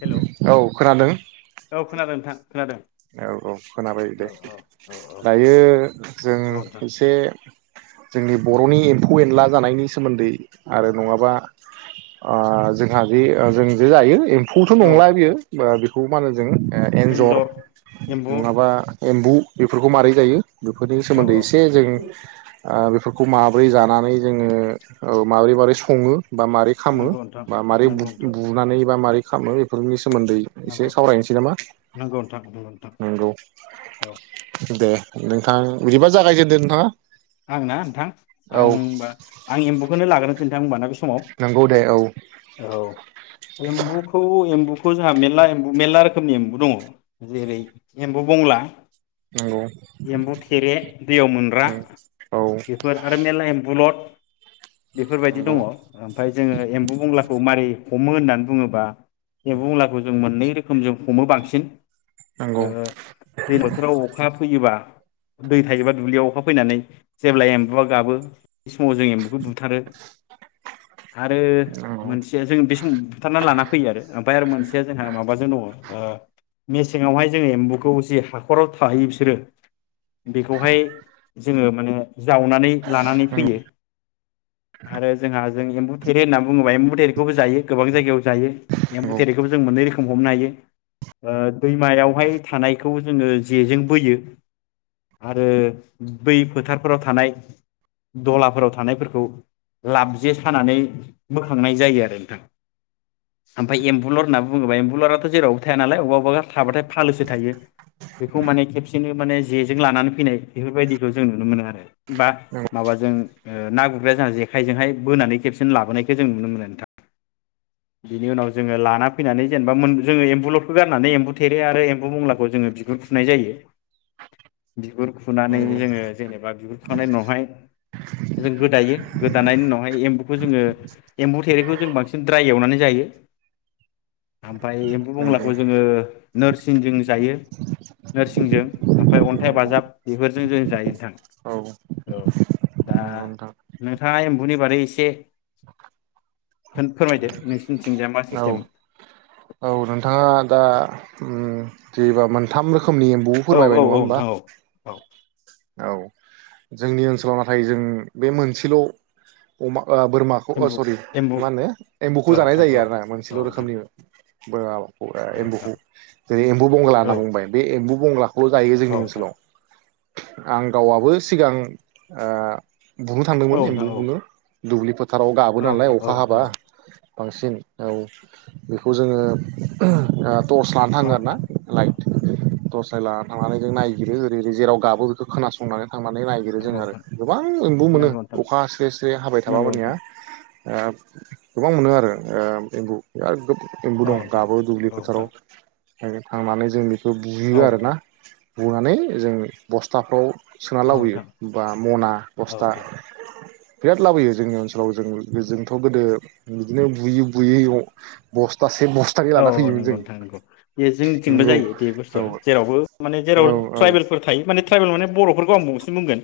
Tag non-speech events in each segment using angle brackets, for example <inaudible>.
हेल' औ खोनादों औ खोनादों नोंथां। खोनादों औ औ खोनाबाय दे औ औ औ औ दायो जों नोंथां एसे जोंनि बर'नि एम्फौ एनला जानायनि सोमोन्दै आरो नङाबा ओ जोंहा जे ओ जों बि जायो एम्फौथ' औ नंला बेयो बा बिखौ खौ मा होनो जों ए एन्ज'र एम्बु नङाबा एम्बु बेफोरखौ माबारै जायो बेफोरनि औ सोमोन्दै औ एसे जों ओ बेफोरखौ माबोरै जानानै जोङो माबोरै-माबोरै सङो बा मारै खामो नंगौ नोंथां बा मारै नंगौ नोंथां बुनानै बा मारै खामो बेफोरनि सोमोन्दै एसे नंगौ सावरायनोसै नामा नंगौ नोंथां नंगौ नोंथां नंगौ औ दे नोंथां बिदिबा जागायग्रोदो नोंथाङा आंना नोंथां आं औ होमबा आं एम्बौखौनो लाग्रोनो नोंथां होनबाना बिस समाव नंगौ दे औ औ एम्बुखौ एम्बु एम्बुखौ जोंहा मेरला एम्बु मेरला रोखोमनि एम्बु दङ जेरै एम्बौ बंला नंगौ एम्बु थेरे दैयाव मोनग्रा औ बेफोर आरो मेरला एम्बु बद बेफोरबायदि नंगौ दङ ओमफ्राय जोङो एम्बु बंलाखौ मारै हमो होननानै बुङोबा जे बुंलाखौ जों मोननै रोखोम जों हमो बांसिन ओ नंगौ दै बोथोराव अखा फैयोबा दै थायोबा दुब्लियाव अखा फैनानै जेब्ला एम्बुआ गाबो बे समाव जों एम्बौखौ बुथारो आरो नंगौ मोनसेया जों बे समाव बुथारना लाना फैयो आरो ओमफ्राय आरो मोनसेया जोंहा माबाजों दङ ओ मेसेङावहाय जोङो एम्बुखौ जि हाखराव थायो बिसोरो बेखौहाय जोङो माने जावनानै लानानै फैयो आरो जोंहा जों एम्बुथेरे होना बुंङोबा एम्बुथेरेखौबो जायो गोबां जायगायाव जायो नंगौ एम्बुथेरेखौबो जों मोननै रोखोम हमनो हायो ओ दैमायावहाय थानायखौ जोङो जेजों बोयो आरो बै फोथार फोराव थानाय दलाफोराव थानायफोरखौ लाब जे सानानै बोखांनाय जायो आरो नोंथां ओमफ्राय एम्बुलर होनना बुङोबा एम्बुलराथ' जेरावबो थाया नालाय बबेबा अबेबा थाबाथाय फालोसो थायो बेखौ माने खेबसेनो माने जेजों लानानै फैनाय बेफोरबायदिखौ जों नुनो मोनो आरो बा माबाजों ओ ना गुर ग्रा जोंहा जेखायजोंहाय बोनानै खेबसेनो लाबोनायखौ जों नुनो मोनो नोंथां बिनि उनाव जोङो लाना फैनानै जेनेबा मोन जोङो एम्बुलरखौ गारनानै एम्बु थेरे आरो एम्बु बंलाखौ जोङो बिगुर फुनाय जायो बिगुर फुनानै नंगौ जोङो जेनेबा बिगुर खुखांनायनि उनावहाय जों गोदायो गोदानायनि उनावहाय एम्बुखौ जोङो एम्बु थेरेखौ जों बांसिन द्राय एवनानै जायो ओम फ्राय एम्बु नंगौ बंलाखौ जोङो नोरसिंजों जायो नोरसिंजों ओमफ्राय अन्थाइ नंगौ बाजाब बेफोरजों जों जायो नोंथां औ औ दा नंगौ नोंथां नोंथाङा एम्बुनि बारै ए से खोन फोरमायदो नोंसि औ औ नोंथाङा दा उम जेबा मोनथाम रो खोमनि एम्बु औ औ फोरमायबाय नङा औ होमबा नोंथां औ औ औ जोंनि ओनसोलाव नाथाय जों बे मोनसेल' अमा बोरमाखौ एम्बु सरि एम्बु मा होनो औ एम्बुखौ जानाय नोंथां जायो औ आरो औ मोनसेल' नोंथां रोखोमनि बोआव औ <unintelligible> नोंथां एम्बुखौ जेरै एम्बु बंगला औ होनना बुंबाय बे एम्बु बंगलाखौ जायो जोंनि औ नोंथां ओनसोलाव आं गावआबो सिगां ओ बुनो थांदोंमोन औ एम्बु नोंथां औ बुनो दुब्लि फो थाराव गाबोन नालाय औ नोंथां औ अखा हाबा नोंथां बांसिन औ बेखौ जोङो गाब टर्चस लाना औ थाङो आरो ना नोंथां औ लाइट टर्स फोर लाना थांनानै जों नायगिरो ओरै ओरै जेराव गाबो बेखौ खोनासंनानै थांनानै नायागिरो जों नंगौ आरो नोंथां गोबां एमबु मोनो नंगौ नोंथां अखा स्रे स्रे हाबाय थाबा नंगौ मानिया नोंथां ओब गोबां मोनो उम आरो ओम एम्बु बिराद गोबु एम्बु औ दं नोंथां गाबो दुब्लि औ फोथाराव। नोंथां थांनानै जों बि खौ औ बुयो आरो ना। नोंथां बुनानै जों बस्थाफ्राव सोना औ लाबोयो नोंथां बा मना औ बस्था नोंथां बिराद लाबोयो जोंनि ओनसोलाव जों-जोंथ गोदो बिदिनो बुयो। बुयै अह बस्थास औ नंगौ नोंथां नंगौ बे जोंनिथिंबो नंगौ जायो बे औ बुस्थुआ जेरावबो माने जेराव औ औ ट्राइबेलफोर थायो माने ट्राइबेल माने बरफोरखौ आं बुंस बुंगोन।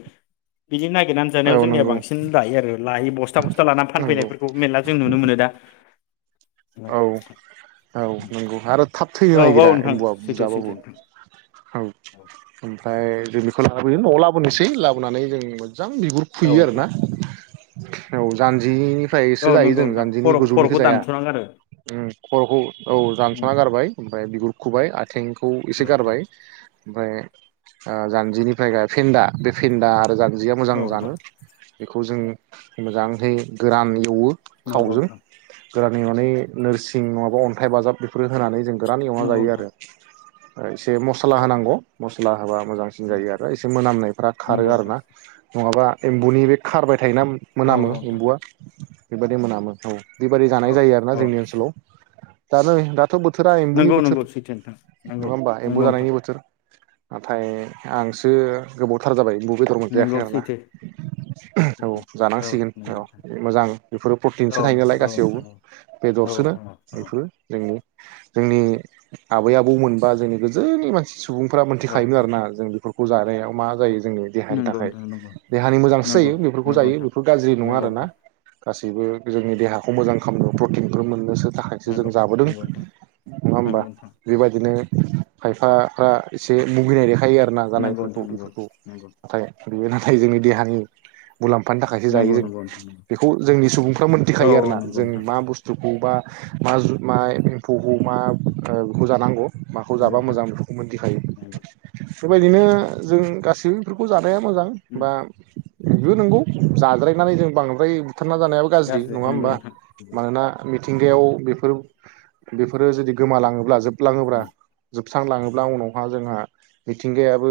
बिदि नागिरनानै औ जानायाव जोंनिया नंगौ बांसिन दायो आरो लायो बस बस्था बस्था लानानै नंगौ फानफैनायफोरखौ मेरला जों नुनो मोनो दा। औ। औ नंगौ आरो थाब थैनो औ नागिरा औ नोंथां एमबुआ सैथो सैथो बुजाबाबो नोंथां औ ओमफ्राय जों बेखौ लाना आरो नआव उम लाबोनोसै लाबोनानै जों मोजां बिगुर औ फुयो आर नोंथां ना। औ जान्जिनिफ औ निफ्रायसो जायो नंगौ जों नोंथां जानजिनि खर' खर'खौ गोजौनिखौ जाया। दानस'नांगौ आरो उम खरखौ औ उम दानसना गारबाय ओमफ्राय बिगुर खुबाय आथिंखौ औ एसे नोंथां गारबाय। ओमफ्राय ओ जान्जिनिफ्राय गाय फेन्दा बे फेन्दा मोजां जिया मोजां औ नोंथां जानो। बेखौ जों मोजांहै गोरान एवो। नंगौ थावजों नोंथां। गोरान एवनानै नोरसिं नङाबा अन्थाइ बाजाब बेफोर होनानै जों गोरान एवना नंगौ जायो नोंथां आरो। ओइ एसे मस्ला औ नोंथां होनांगौ मस्ला होबा मोजांसिन जायो नंगौ आरो एसे मोनामनायफ्रा खारो नंगौ आरो नोंथां ना नङाबा एम्बुनि बे खारबाय थायोना औ मोनामो नोंथां अम्बुआ बेबायदि मोनामो औ बेबादि औ जानाय जायो आरो ना औ जोंनि ओन नोंथां सोलाव दा नै हादान थ' बोथोरा एम्बुनि नंगौ बोथोर नंगौ सैथो नोंथां नंगौ नङा होमबा एम्बु नंगौ नोंथां जानायनि बोथोर नाथाय आंसो गोबावथार जाबाय। बेदर नंगौ मोनजायाखै आरोना सैथो औ सैथो औ जानांसिगोन नंगौ औ नोंथां मोजां बेफोरो औ प्रटिनसो थायो नालाय नोंथां औ गासैयावबो। नोंथां औ औ बेदरसो रा नोंथां औ बेफोर जोंनि जोंनि आबै आबौ मोनबा जोंनि गोजोनि मानसि सुबुंफ्रा औ मोनथिखायोमोन नोंथां आरोना जों बेफोरखौ खौ जानायाव मा जायो जोंनि देहानि नंगौ थाखाय नोंथां नंगौ देहानि मोजांसो जायो बेफोरखौ नंगौ नंगौ जायो नोंथां बेफोर गाज्रि नङा नंगौ आरोना। गासैबो जोंनि देहाखौ मोजां खालामनो प्र प्रटिन मोननो सो थाखायसो जों नोंथां नंगौ जाबोदों नोंथां नङा होमबा बेबायदिनो खायफाफ्रा एसे मुगैनाय दे खायो आरो ना नंगौ जानायफोरखौ नोंथां नंगौ नोंथां नंगौ बेफोरखौ नाथाय बेयो नाथाय जोंनि देहानि मुलाम्फानि थाखायसो जायो जों नंगौ नंगौ नोंथां नंगौ बेखौ जोंनि सुबुंफ्रा औ मोनथिखायो औ आरोना नंगौ जों नोंथां मा बुस्थु खौ बा मा मा एम्फौखौ मा बेखौ जानांगौ। माखौ नंगौ जाबा नोंथां मोजां बेफोरखौ मोनथिखायो। नंगौ बेफोरबायदिनो जों गासैबो बेफोरखौ जाना नाया मोजां उम बा बेबो नंगौ जाद्रायनानै जों बांद्राय बुथारना जानायाबो गाज्रि नङा नंगौ होमबा? नोंथां नंगौ मानोना मिथिंगायाव बेफोर बेफोरो जुदि गोमालाङोब्ला जोब लाङोब्रा उम जोब स्रांलाङोब्ला उनावहा जोंहा मिथिंगायाबो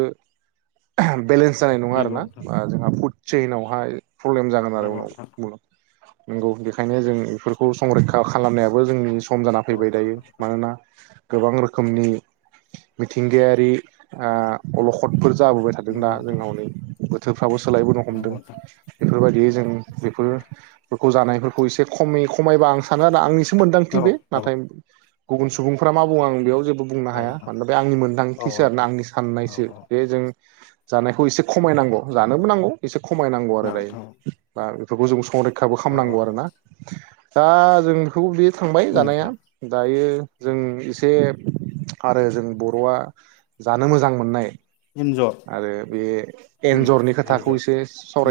बेलेन्स जानाय नङा नंगौ आरोना नोंथां आ जोंहा फुद चैनावहाय प्रब्लेम जागोन आरो नंगौ उनाव नोंथां बुं नंगौ बेखायनो औ जों बेफोरखौ संरैखा खालामनायाबो जोंनि खम जाना औ फैबाय दायो मानोना गोबां रोखोमनि मिथिंगायारि आ अलखदफोरजों जाबोबाय थादों दा नंगौ नोंथां जोंनाव नै फ्राबो सोलायबोनो हमदों नंगौ नोंथां बेफोरबायदि बेै जों बेफोरखौ जानायफोरखौ एसे खमै खम खमायबा आं सानो आरो आंनिसो मोन्दांथि औ बे औ नाथाय गुबुन सुबुंफ्रा मा बुङो आं बेयाव जे बुंनो औ हाया नोंथां मानोन बे आंनि औ मोन्दांथिसो आरो ना नोंथां आंनि औ साननायसो औ बेे जों जानायखौ एसे खमायनांगौ जानोबो नांगौ एसे खमायनांगौ आरो दायो नोंथां दा फोरखौ जों संरै खाबो औ औ खामनांगौ औ आरोना दा जों बेखौ जे थांबाय उम जानाया नोंथां दायो जों एसे आरो जों बर'आ जानो मोजां मोननाय एन्जर आरो बे उम एन्जरनि खोथाखौ एन्जर एसे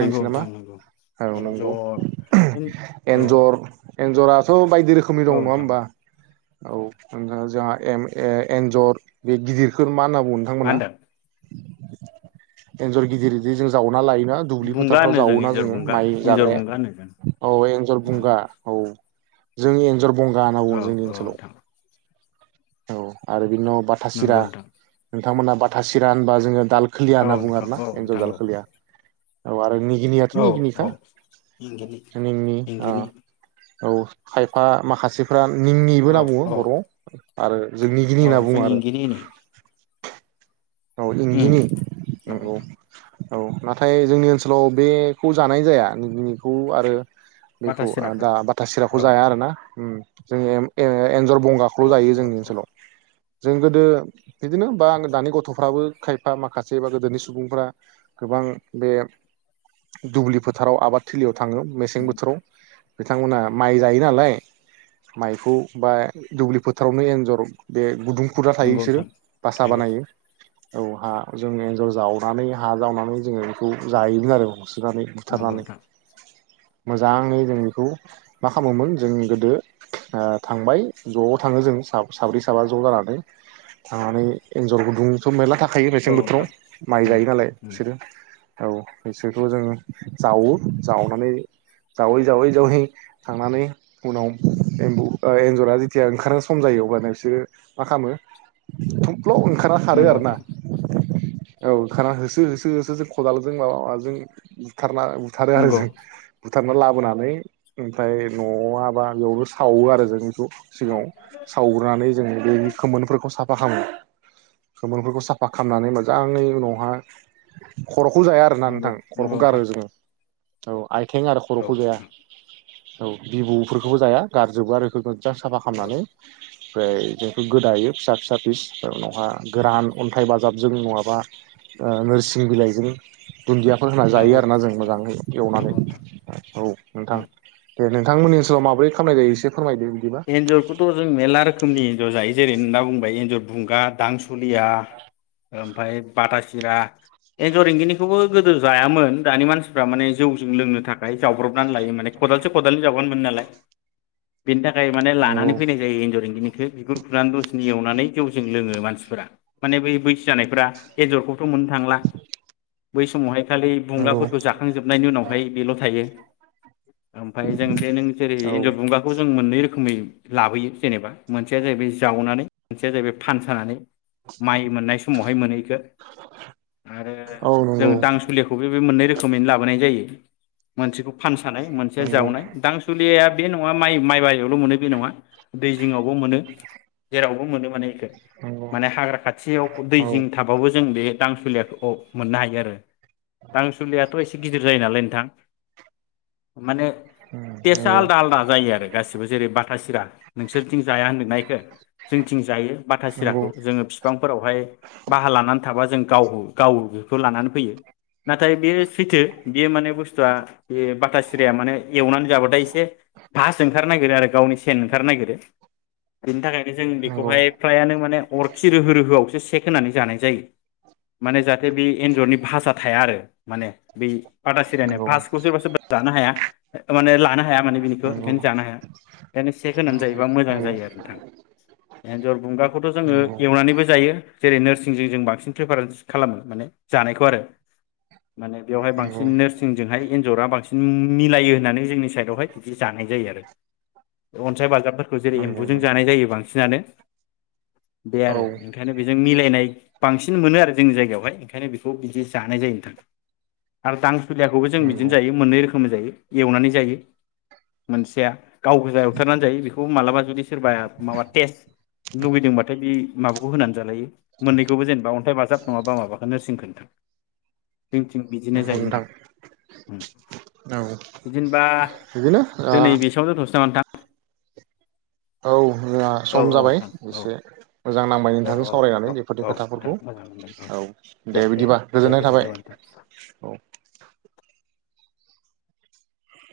नंगौ नामा नोंथां नंगौ औ नोंगौ एन्जर उम औ एन्जर एन्जराथ' बायदि रोखोमनि औ दं नङा नोंथां औ होमबा? औ नोंथां जोंहा एम ए एन्जर बे गिदिरखौ मा होनना बुङो मा नोंथांमोना? होनदों एन्जर गिदिर जे जों जावो ना लायोना दुब्लि बुंगा फोथारफ्राव होनो जों जावोना एन्जर जोङो बुंगा माइ एन्जर जाग्राया। बुंगा होनो जों औ एन्जर उम बुंगा। औ जों एन्जर बंगा होनना बुङो औ जोंनि ओनसोलाव। नोंथां औ आरो बिनि उनाव बाथासिरा नंगौ नोंथां थांमोना बाथासिरा होनबा जोङो दाल खोलिया होनना औ बुङो नोंथां आरोना औ एन्जर नोंथां जाल औ खोलिया। औ आरो नि गिनियाथ' औ निगिनिखा औ एंगिनि मानि मि आ एंगिनि औ खायफा माखासेफ्रा निंनिबो होनना औ बुङो औ बर'वाव। आरो जों निगिनि औ होनना जों बुङो आरो। इंगिनिनो औ उम इंगिनि। औ नोंगौ। औ नाथाय जोंनि ओनसोलाव बे खौ जानाय जाया निगिनिखौ आरो बाथा बेखौ आ सिराखो दा बाथा सिराखौ औ जाया नोंथां आरोना। उम जोंङो ए-एनजर औ बंगाखौल' जायो औ जोंनि औ ओनसोलाव। जों गोदो बिदिनो बा आङो दानि गथ' फ्राबो खायफा माखासे बा गोदोनि सुबुंफ्रा गोबां बे दुब्लि फोथाराव आबाद थिलियाव थाङो मेसें उम बोथोराव बिथांमोना माइ जायो नालाय माइखौ बा दुब्लि फोथारावनो एन्जर बे गुदुं खुरना थायो नंगौ इसोरो नोंथां बासा नंगौ बानायो। औ हा जों एन्जर जावनानै हा जावनानै जोङो बेखौ जायोमोन आरो। सुुनानै नंगौ बुथारनानै। नोंथां मोजाङै जों बेखौ मा खामोमोन जोंनि गोदो ओ थांबाय ज' थाङो जों सा‌-साब्रै साबा ज' जानानै थांनानै एन्जर गुदुं थ मेरला था खायो औ मेसें बोथोराव नोंथां माइ उम जायो नालाय उम बिसोरो। औ बिसोरखौ जोङो जावो जावनानै जावै जावै जावै थांनानै उनाव एम्बु ओ एन्जरा जेथिया ओंखारनो सम जायो अब्लानो बिसोरो मा खामो थफ्ल' ओंखार नंगौ नोंथां। औ ओंखारना होसो होसो होसो जों खदालजों माबा माजों बुथारना बुथारो आरो नंगौ जों। बुथारना लाबोनानै ओमफ्राय न' आबा बेयावनो सावो आरो जों बेखौ औ सिगाङाव सावग्रोनानै जोङो बेनि खोमोनफोरखौ साफ फा खामो‌। खोमोरफोरखौ साफा खामनानै मोजाङै उनावहा खर'खौ जाया आरोना नंगौ नोंथां खर'खौ नंगौ नोंथां गारो जोङो। औ। आइथें आरो औ खर'खौ जाया। नोंथां औ औ बिबौफोरखौबो जाया गारजोबो आरो इफोरखो। मोजां साफा औ नंगौ खामनानै ओमफ्राय बेखौ गोदायो फिसा फिसा फिस ओमफ्राय उनावहा गोरान अन्थाइ बाजाबजों नङाबा ओ नोरसिं बिलाइजों दुन्दियाफोर होना जायो नंगौ आरोना जों मोजाङै एवनानै नंगौ नोंथां औ नोंथां। उम दे नोंथांमोननि ओनसोलाव माबोरै खालामनाय जायो एसे फोरमायदो बिदिबा एन्जरखौथ' जों मेरला रोखोमनि एन्जर जायो। जेरै होनना बुंबाय एन्जर बुंगा दां दुनिया ओ ओमफाय बाथा सिरा एन्जर एंगिनिखौबो गोदो जायामोन दानि मानसिफ्रा माने जौजों लोंनो थाखाय ओमफ्राय जाव्रबनानै लायो माने खदालसे खदालनै जावब्लानो मोनो नालाय। बेनि थाखाय खाय माने नंगौ लानानै फैनाय जायो एन्जर एंगिनिखौ बिगुर खुनानै दसनि एवनानै जौजों लोङो मानसिफोरा। माने बै बैसो जानायफ्रा एजरखौथ' मोननो थांला बै समावहाय खालि नंगौ बुंगाफोरखौ जाखांजोबनायनि उनावहाय बेल' थायो ओमफ्राय जों बे नों जेरै औ एन्जर बुंगाखौ जों मोननै रोख रोखोमै लाबोयो जेनेबा मोनसेया जाहैबाय जावनानै मोनसेया जाहैबाय फानसानानै माइ मोननाय समावहाय मोनो इखो आरो औ जों नंगौ दांसुलिखौबो बे मोननै रोखोमैनो लाबोनाय जायो मोनसेखौ फानसानाय मोनसे नंगौ जावनाय दांसुलियाया बे नङा माइ माइ बेयावल' मोनो बे नङा दै जिंङावबो मोनो जेरावबो मोनो माने नंगौ माने हाग्रा खाथियाव दै औ जिं थाबाबो जों बे दांसुलियाखौ मोननो हायो आरो दांसुलियाथ' एसे गिदिर जायो नालाय नोंथां। माने टेसआ नंगौ आलदा आलदा जायो आरो गासि बाथा सिरा नोंसोरथिं जाया होनदोंना इखो जोंनिथिं जायो। बाथा सिराखौ नंगौ जोंङो बिफांफोरावहाय बाहा लानानै थाबा जों गावहो गाव बेखौ लानानै फैयो। नाथाय बेयो सैथो बेयो माने बुस्थुआ बे बाथा सिराया माने एवनानै जाबाथाय एसे बा सों खार नागिरो आरो गावनि सेन ओंखार नागिरो बिनि थाखाय बे जों नंगौ बेखौहाय फ्रायानो माने अरखि रोहो रोहो आवसो सेक होनानै जानाय जायो माने जाहाथे बे एनजरनि भासआ थाया आरो माने बे बाथा सिरानिया नंगौ फासखौ सोरबा सोरबा जानो हाया माने लानो हाया माने बिनिखौ नंगौ ओंखायनो जानो हाया बिखायनो सेक होनानै औ जायोबा मोजां नंगौ जायो आरो नोंथां एनजर बुंगाखौथ' जोंङो नंगौ एवनानैबो जायो जेरै नोरसि जोंजों जों बांसिन प्रिफारेन्स खालामो माने जानायखौ आरो। माने बेवहाय बांसिन नंगौ नोरसिंजोंहाय एन्जरा बांसिन मिलायो होननानै जोंनि साइडआवहाय बिदि जानाय जायो आरो। अनसाय बाजाबफोरखौ जेरै एम्बुजों नंगौ जानाय जायो बांसिनानो बे औ आरो ओंखायनो बेजों मिलायनाय बांसिन मोनो आरो जोंनि जायगायावहाय ओंखायनो बेखौ बिदि जानाय जायो नोंथां आरो दांसुुलियाखौबो जों बिदिनो नंगौ जायो मोननै रोखोम जायो एवनानै जायो मोनसेया गाव गोजा एवथारनानै जायो बेखौ मालाबा जुदि सोरबा माबा टेस्ट लुुबैदोंबाथाय बे माबाखौ होनानै जालायो मोन्नैखौबो जेनेबा अन्थाइ बाजाब नङाबा माबाखौ नोरसिंखौ नोंथां जोंनिथिं बिदिनो जायो नोंथां। उम्म। औ बिदिनो ओ दिनै <unintelligible> औ। जोंना औ सम औ जाबाय नोंथां औ एसे मोजां नांबाय औ नोंथांजों औ औ सावरायनानै बेफोरनि औ नोंथां खोथाफोरखौ मोजां मोनदों औ दे बिदिबा दे गोजोननाय थाबाय गोजोनथाबाय नोंथां औ।